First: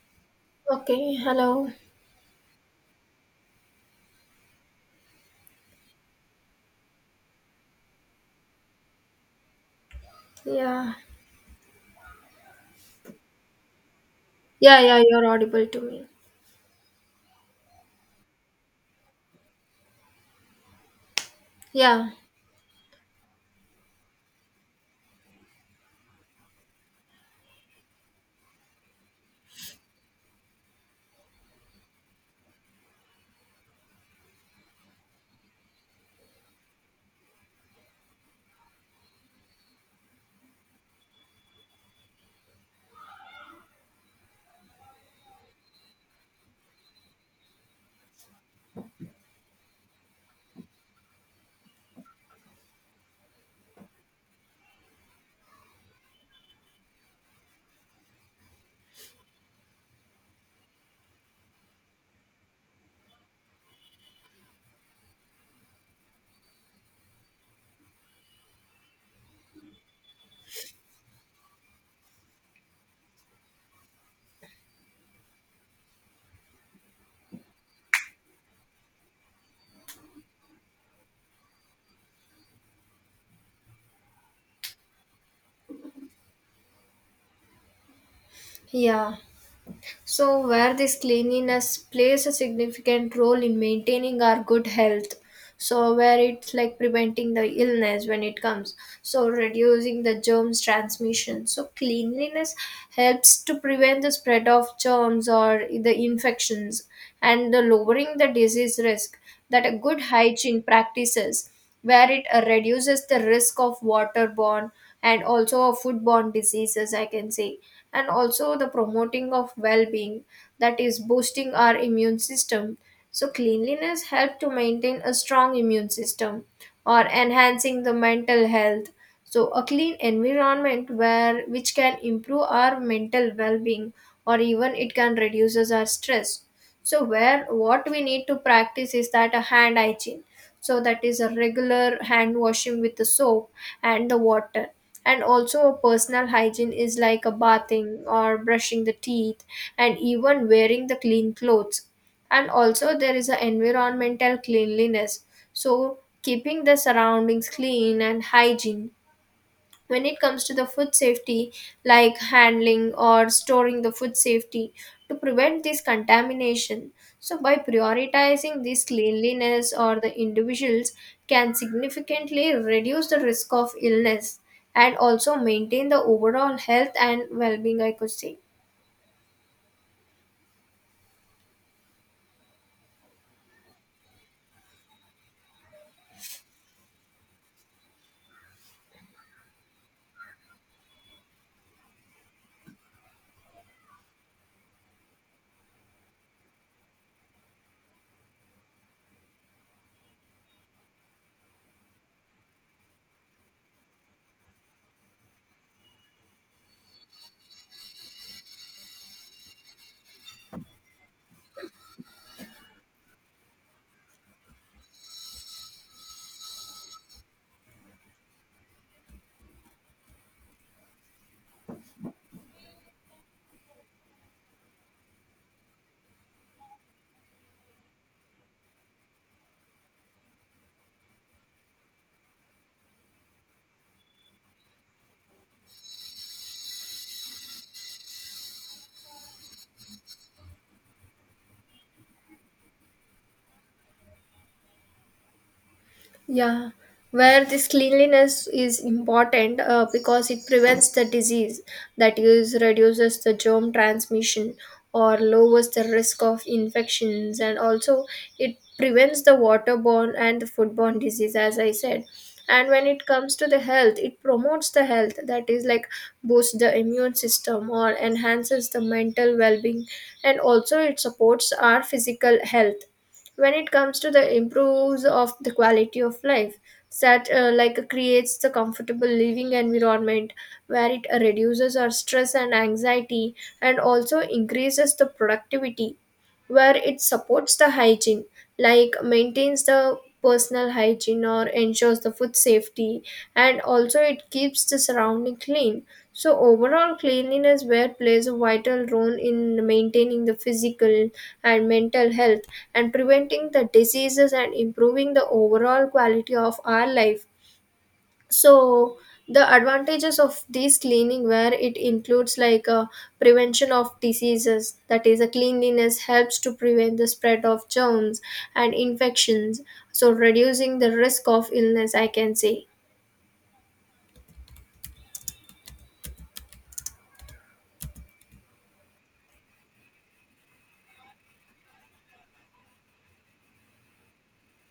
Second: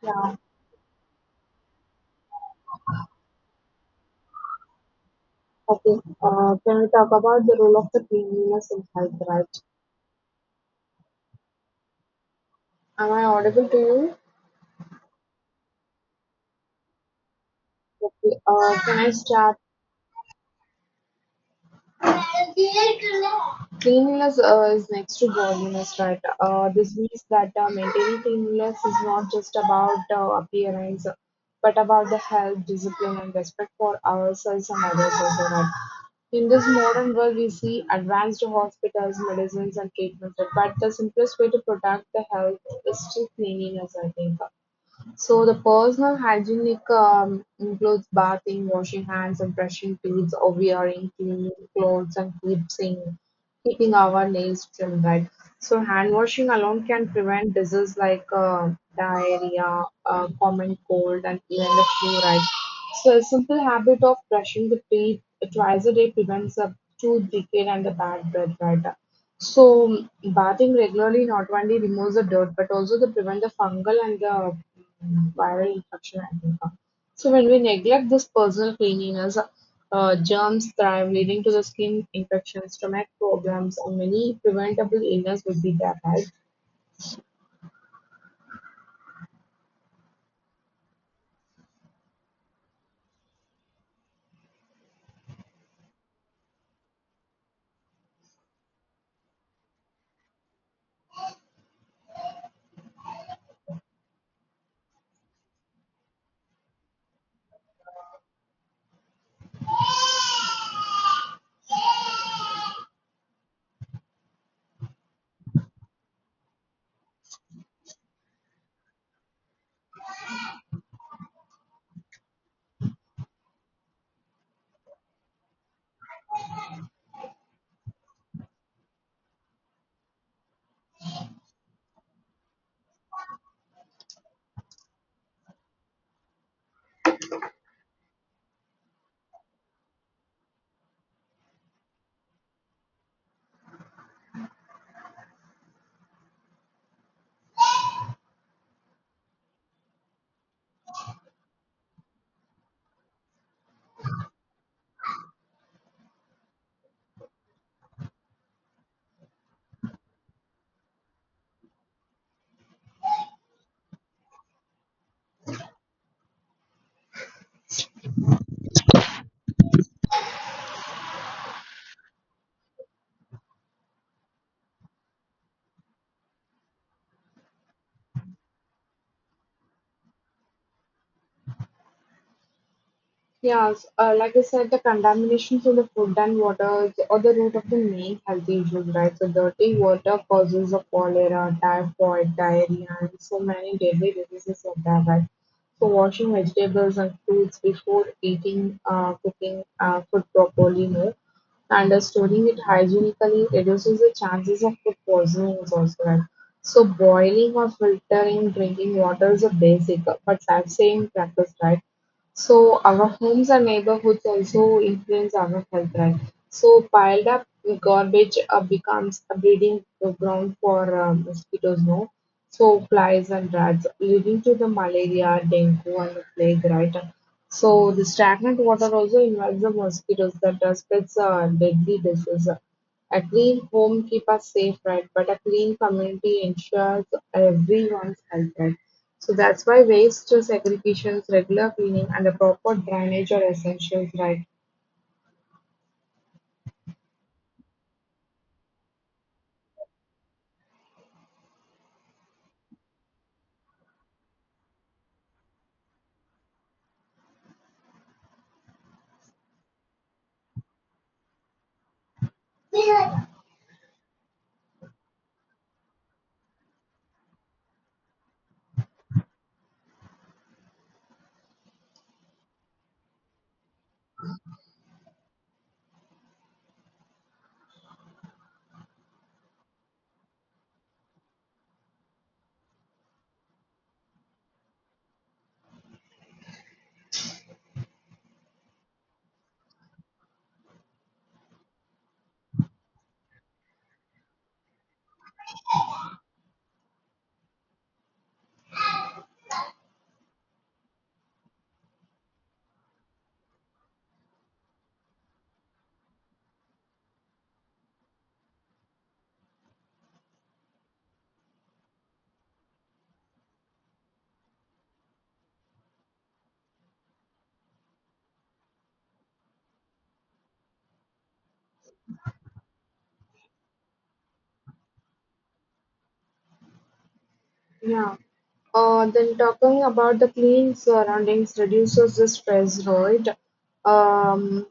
Yeah, Okay, hello. okay. Can we talk about the role of the cleanliness in health, right? Yeah. Am I audible to you? Yeah, yeah, you're audible to me. Okay, can I start? Yeah. Cleanliness is next to godliness, right? This means that maintaining cleanliness is not just about appearance, but about the health, discipline, and respect for ourselves and others also, right? In this modern world, we see advanced hospitals, medicines and treatments, but the simplest way to protect the health is still cleanliness, I think. So the personal hygienic includes bathing, washing hands, and brushing teeth, or wearing clean clothes, and keeping our nails trimmed. Right. So hand washing alone can prevent diseases like diarrhea, common cold, and even the flu. Right. So a simple habit of brushing the teeth twice a day prevents a tooth decay and the bad breath. Right. So bathing regularly not only removes the dirt but also the prevent the fungal and the viral infection and income. So when we neglect this personal cleanliness, germs thrive, leading to the skin infections, stomach problems, and many preventable illness would be there, right? Yeah. So where this cleanliness plays a significant role in maintaining our good health. So where it's like preventing the illness when it comes. So reducing the germs transmission. So cleanliness helps to prevent the spread of germs or the infections and the lowering the disease risk that a good hygiene practices where it reduces the risk of waterborne and also of foodborne diseases, I can say. And also the promoting of well-being, that is boosting our immune system. So cleanliness helps to maintain a strong immune system or enhancing the mental health. So a clean environment where which can improve our mental well-being or even it can reduces our stress. So where what we need to practice is that a hand hygiene, so that is a regular hand washing with the soap and the water. And also a personal hygiene is like a bathing or brushing the teeth and even wearing the clean clothes. And also there is a environmental cleanliness, so keeping the surroundings clean and hygiene. When it comes to the food safety, like handling or storing the food safety to prevent this contamination. So by prioritizing this cleanliness or the individuals can significantly reduce the risk of illness and also maintain the overall health and well-being, I could say. Yes, like I said, the contamination from the food and water is- or the root of the main health issues, right? So, dirty water causes of cholera, typhoid, diarrhea, and so many deadly diseases of that, right? So, washing vegetables and fruits before eating, cooking food properly, no, and storing it hygienically reduces the chances of food poisoning is also right. So boiling or filtering drinking water is a basic but that same practice, right? So our homes and neighborhoods also influence our health, right? So piled up garbage becomes a breeding ground for mosquitoes, no? So flies and rats, leading to the malaria, dengue, and the plague, right? So the stagnant water also invites the mosquitoes that spreads deadly disease. A clean home keep us safe, right? But a clean community ensures everyone's health, right? So that's why waste segregations, regular cleaning, and a proper drainage are essentials, right? Yeah, where this cleanliness is important because it prevents the disease, that is reduces the germ transmission or lowers the risk of infections, and also it prevents the waterborne and the foodborne disease, as I said. And when it Yeah. comes to the health, it promotes the health, that is like boosts the immune system or enhances the mental well-being, and also it supports our physical health. When it comes to the improves of the quality of life, that like creates the comfortable living environment where it reduces our stress and anxiety and also increases the productivity, where it supports the hygiene, like maintains the personal hygiene or ensures the food safety, and also it keeps the surrounding clean. So, overall, cleanliness wear plays a vital role in maintaining the physical and mental health and preventing the diseases and improving the overall quality of our life. So, the advantages of these cleaning wear, it includes like a prevention of diseases, that is a cleanliness helps to prevent the spread of germs and infections, so reducing the risk of illness, I can say. Then talking about the clean surroundings reduces the stress, right? Um,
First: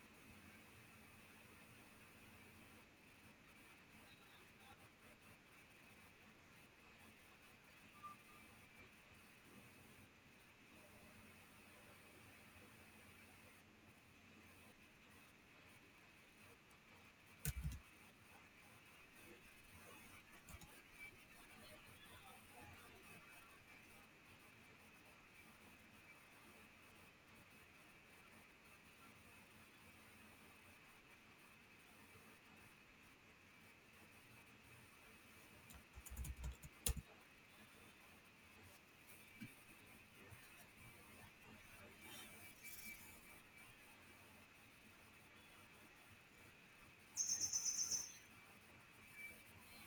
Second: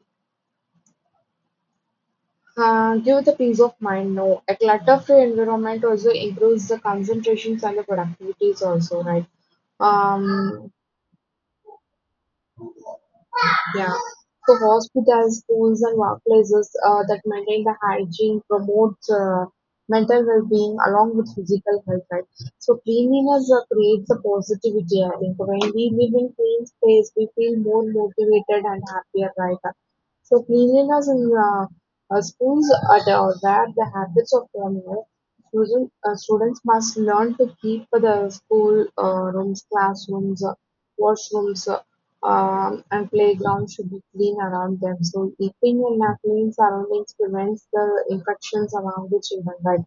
give the peace of mind. No, a clutter-free environment also improves the concentrations and the productivities also, right? Um, Yeah. So hospitals, schools, and workplaces that maintain the hygiene promote mental well-being along with physical health. Right? So cleanliness creates a positivity. I think when we live in clean space, we feel more motivated and happier. Right? So cleanliness in schools are the, where the habits of students must learn to keep the school rooms, classrooms, washrooms, and playgrounds should be clean around them. So eating in a clean surroundings prevents the infections among the children, right?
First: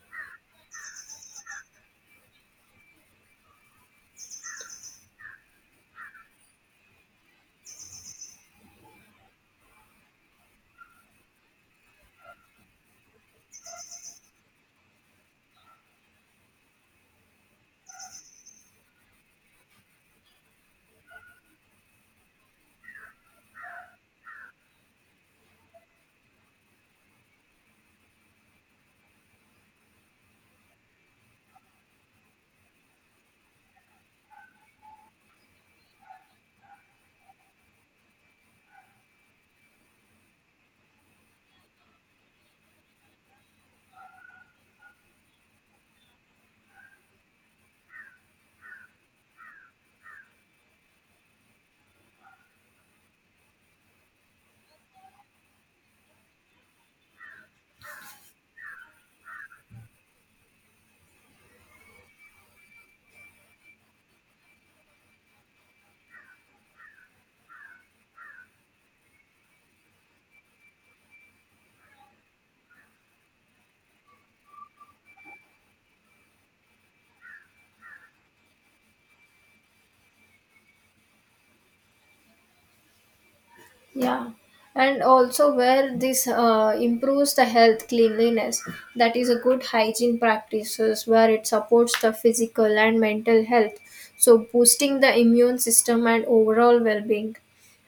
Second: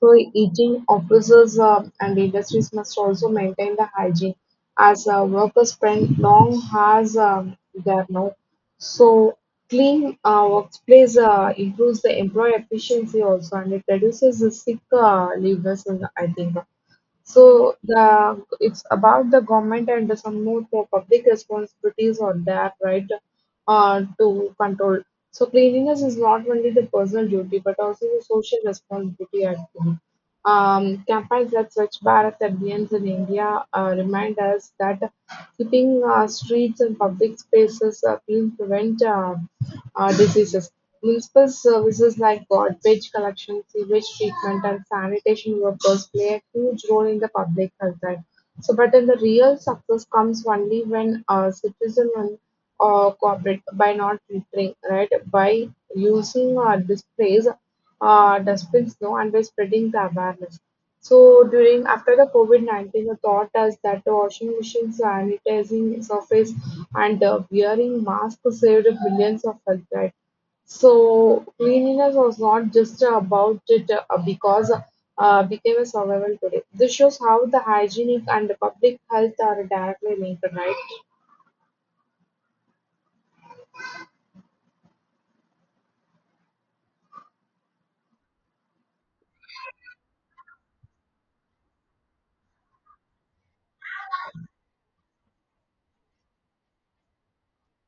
So eating officers and industries must also maintain the hygiene as workers spend long hours there now. So clean workplace improves the employee efficiency also and it reduces the sick leavers, and I think. So the it's about the government and some more for public responsibilities or that right to control. So cleanliness is not only the personal duty but also the social responsibility at home. Campaigns like Swachh Bharat Abhiyans in India remind us that keeping streets and public spaces clean prevent diseases. Municipal services like garbage collection, sewage treatment and sanitation workers play a huge role in the public health, right? So, but then the real success comes only when citizens cooperate by not littering, right? By using displays, dustbins, no, and by spreading the awareness. So during after the COVID 19, the thought is that the washing machines, sanitizing surface, and wearing masks saved billions of health. Right? So cleanliness was not just about it because became a survival today. This shows how the hygienic and the public health are directly linked, right? Yeah, and also where this improves the health cleanliness, that is a good hygiene practices where it supports the physical and mental health, so boosting the immune system and overall well being.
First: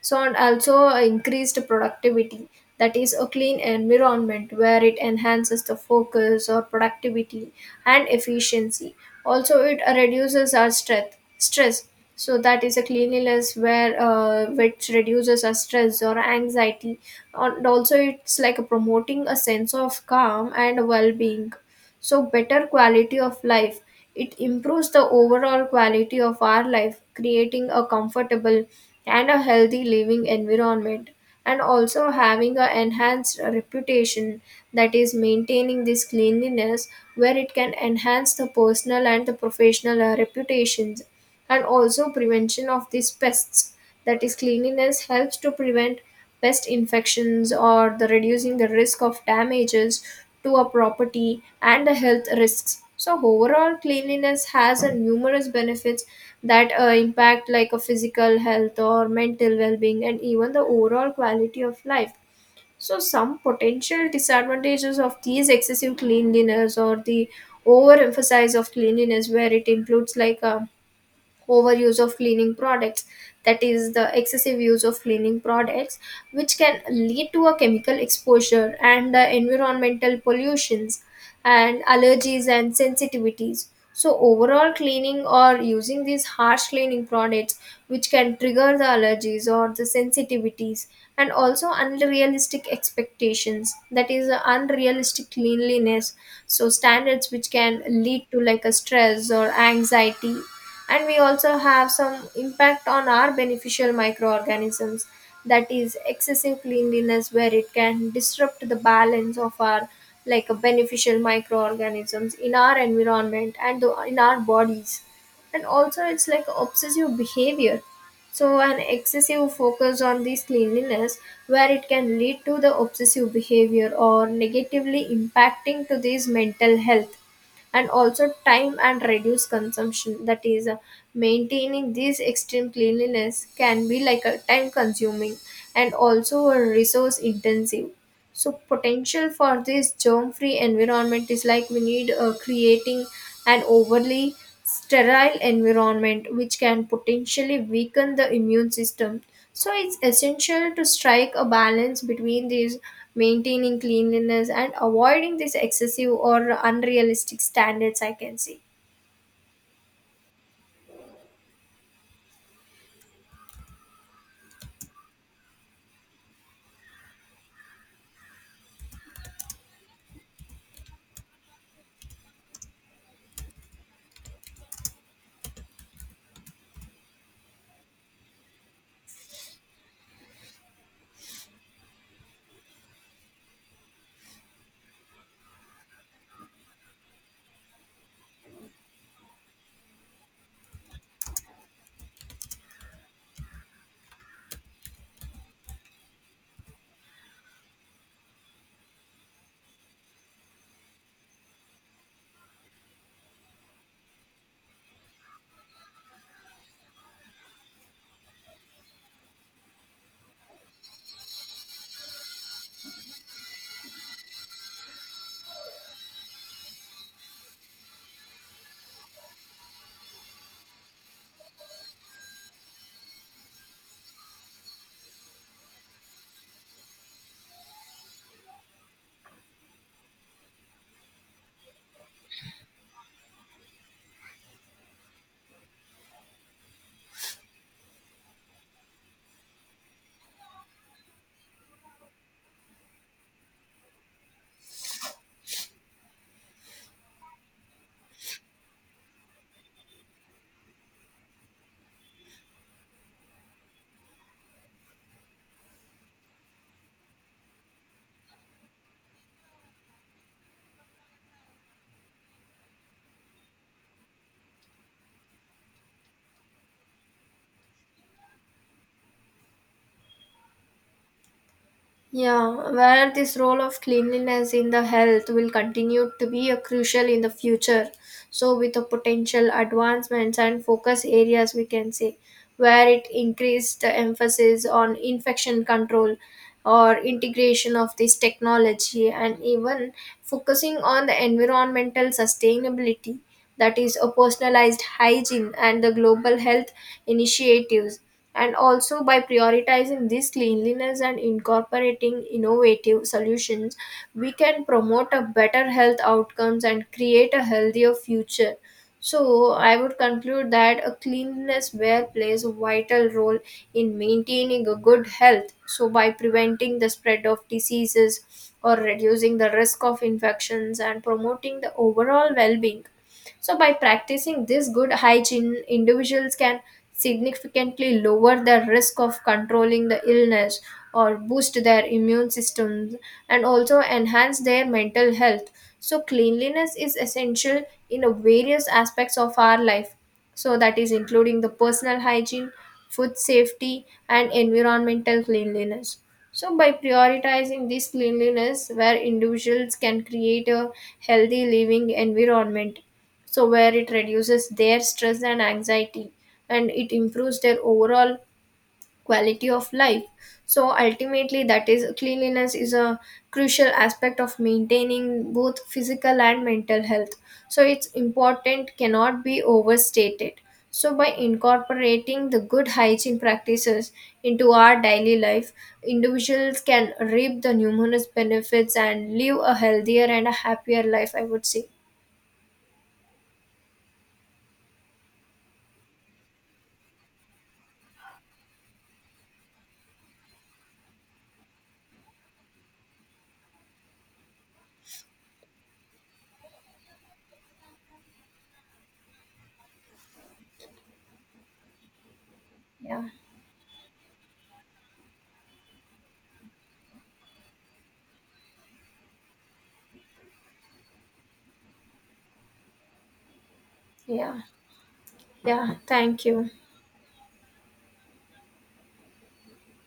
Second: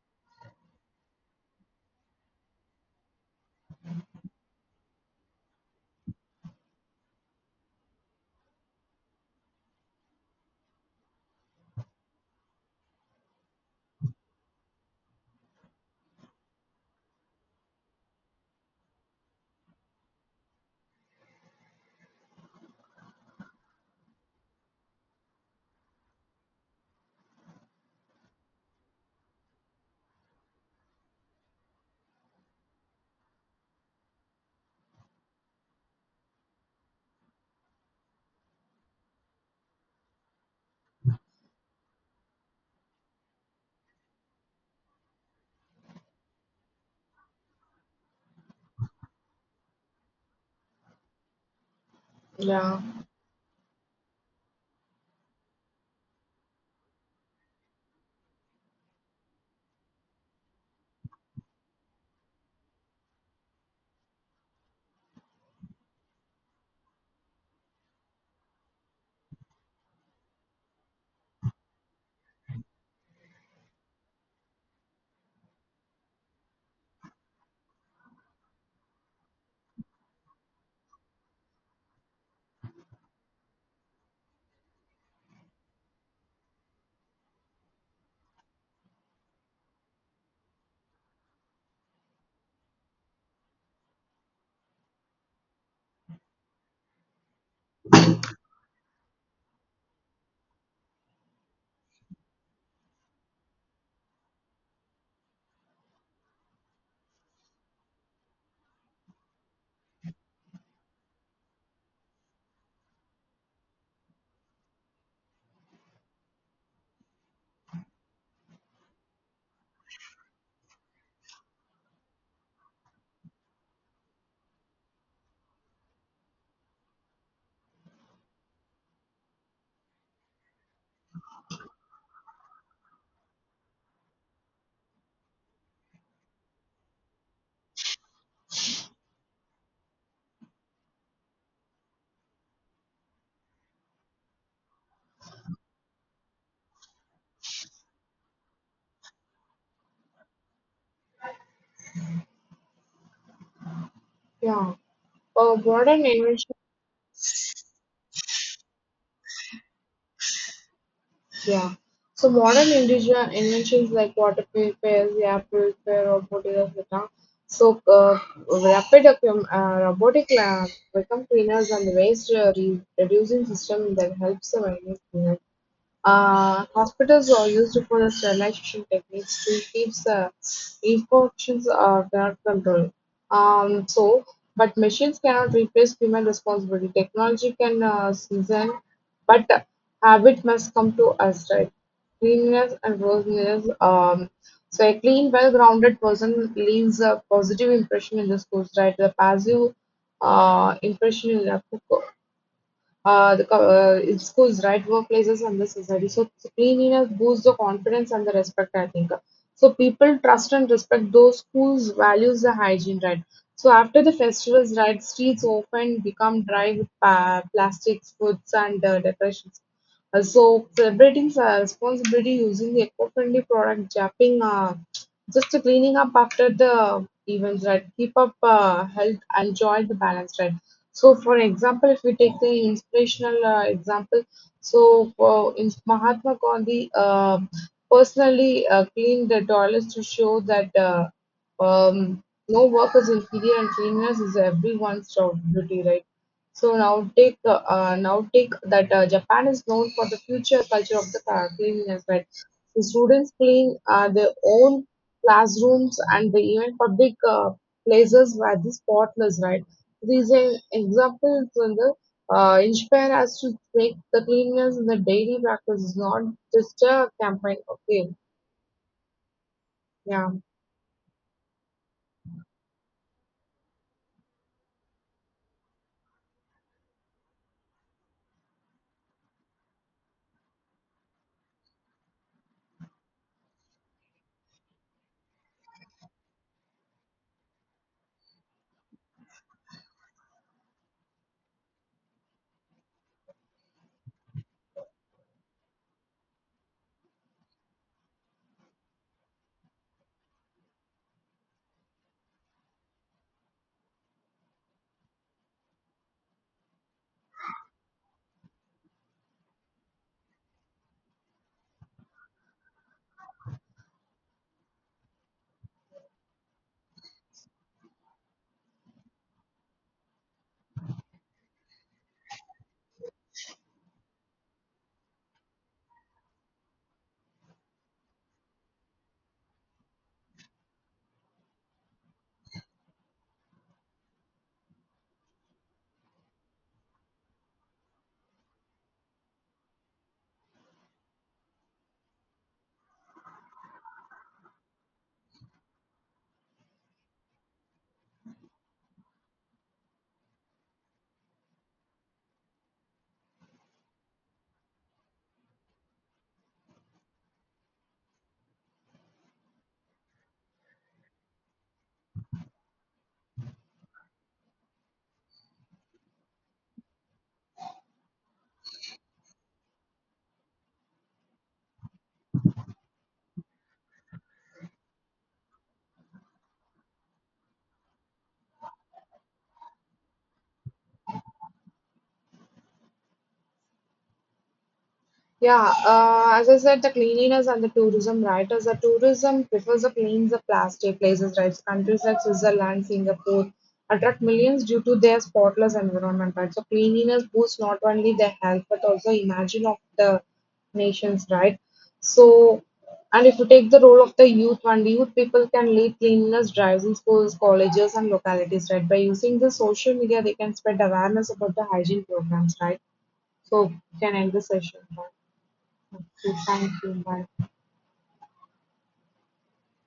So and also increased productivity, that is a clean environment where it enhances the focus or productivity and efficiency. Also it reduces our stress. So that is a cleanliness where which reduces our stress or anxiety and also it's like promoting a sense of calm and well-being. So better quality of life, it improves the overall quality of our life, creating a comfortable and a healthy living environment. And also having a enhanced reputation, that is maintaining this cleanliness where it can enhance the personal and the professional reputations. And also prevention of these pests, that is cleanliness helps to prevent pest infections or the reducing the risk of damages to a property and the health Yeah, risks. So overall cleanliness has a numerous benefits that impact like a physical health or mental well-being and even the overall quality of life. So some potential disadvantages of these excessive cleanliness or the overemphasize of cleanliness, where it includes like a overuse of cleaning products, that is the excessive use of cleaning products which can lead to a chemical exposure and the environmental pollutions and allergies and sensitivities. So overall cleaning or using these harsh cleaning products which can trigger the allergies or the sensitivities. And also unrealistic expectations, that is the unrealistic cleanliness, so standards which can lead to like a stress or anxiety. And we also have some impact on our beneficial microorganisms, that is excessive cleanliness where it can disrupt the balance of our like beneficial microorganisms in our environment and in our bodies. And also it's like obsessive behavior, so an excessive focus on this cleanliness where it can lead to the obsessive behavior or negatively impacting to this mental health. And also time and reduce consumption, that is maintaining this extreme cleanliness can be like a time consuming and also a resource intensive. So potential for this germ-free environment is like we need creating an overly sterile environment which can potentially weaken the immune system. So it's essential to strike a balance between these maintaining cleanliness and yeah. avoiding these Modern excessive or inventions, unrealistic standards, I can say. yeah. So modern individual inventions like water purifiers, air purifier, robotic, etc. So robotic become cleaners and waste reducing system that helps the environment. Hospitals are used for the sterilization techniques to keep the infections under control. So, but machines cannot replace human responsibility. Technology can season, but habit must come to us, right? Cleanliness and rosenness. So, a clean, well-grounded person leaves a positive impression in the schools, right? The passive impression in the the in schools, right, workplaces, and the society. So, cleanliness boosts the confidence and the respect, I think. So people trust and respect those whose values the hygiene, right? So after the festivals, right, streets often become dry with plastics, foods, and decorations. So celebrating responsibility using the eco-friendly product, japping, just cleaning up after the events, right? Keep up health and joy the balance, right? So, for example, if we take the inspirational example, so in Mahatma Gandhi personally cleaned the toilets to show that um, no work is inferior and cleanliness is everyone's job duty, right? So now take that Japan is known for the future culture of the cleanliness, right? The students clean their own classrooms and the even public places were the spotless, right? These examples inspire us to make the cleanliness in the daily practice is not just a campaign. Okay, yeah. Yeah, where this role of cleanliness in the health will continue to be a crucial in the future. So, with the potential advancements and focus areas, we can say where it increased the emphasis on infection control or integration of this technology and even focusing on the environmental sustainability, that is a personalized hygiene and the global health initiatives. And also by prioritizing this cleanliness and incorporating innovative solutions, we can promote a better health outcomes and create a healthier future. So I would conclude that a cleanliness wear plays a vital role in maintaining a good health, so by preventing the spread of diseases or reducing the risk of infections and promoting the overall well-being. So, by practicing this good hygiene, individuals can significantly lower the risk of controlling the illness or boost their immune systems and also enhance their mental health. So, cleanliness is essential in a various aspects of our life. So, that is including the personal hygiene, food safety, and environmental cleanliness. So, by prioritizing this cleanliness, where individuals can create a healthy living environment, so where it reduces their stress and anxiety and it improves their overall quality of life. So ultimately, that is cleanliness is a crucial aspect of maintaining both physical and mental health. So its important cannot be overstated. So by incorporating the good hygiene practices into our daily life, individuals can reap the numerous benefits and live a healthier and a happier life, I would say. Yeah, as I said, the cleanliness and the tourism, right? As the tourism prefers the plains, the plastic places, right? Countries like Switzerland, Singapore attract millions due to their spotless environment, right? So cleanliness boosts not only the health but also imagine of the nations, right? So, Yeah. and if you take the role of the youth, and youth people can lead cleanliness drives in schools, colleges, and localities, right? By using the social media, they can spread awareness about the hygiene programs, right? So, we can end Yeah. the session. Right? Yeah, thank Okay. you. Thank you, Marvel.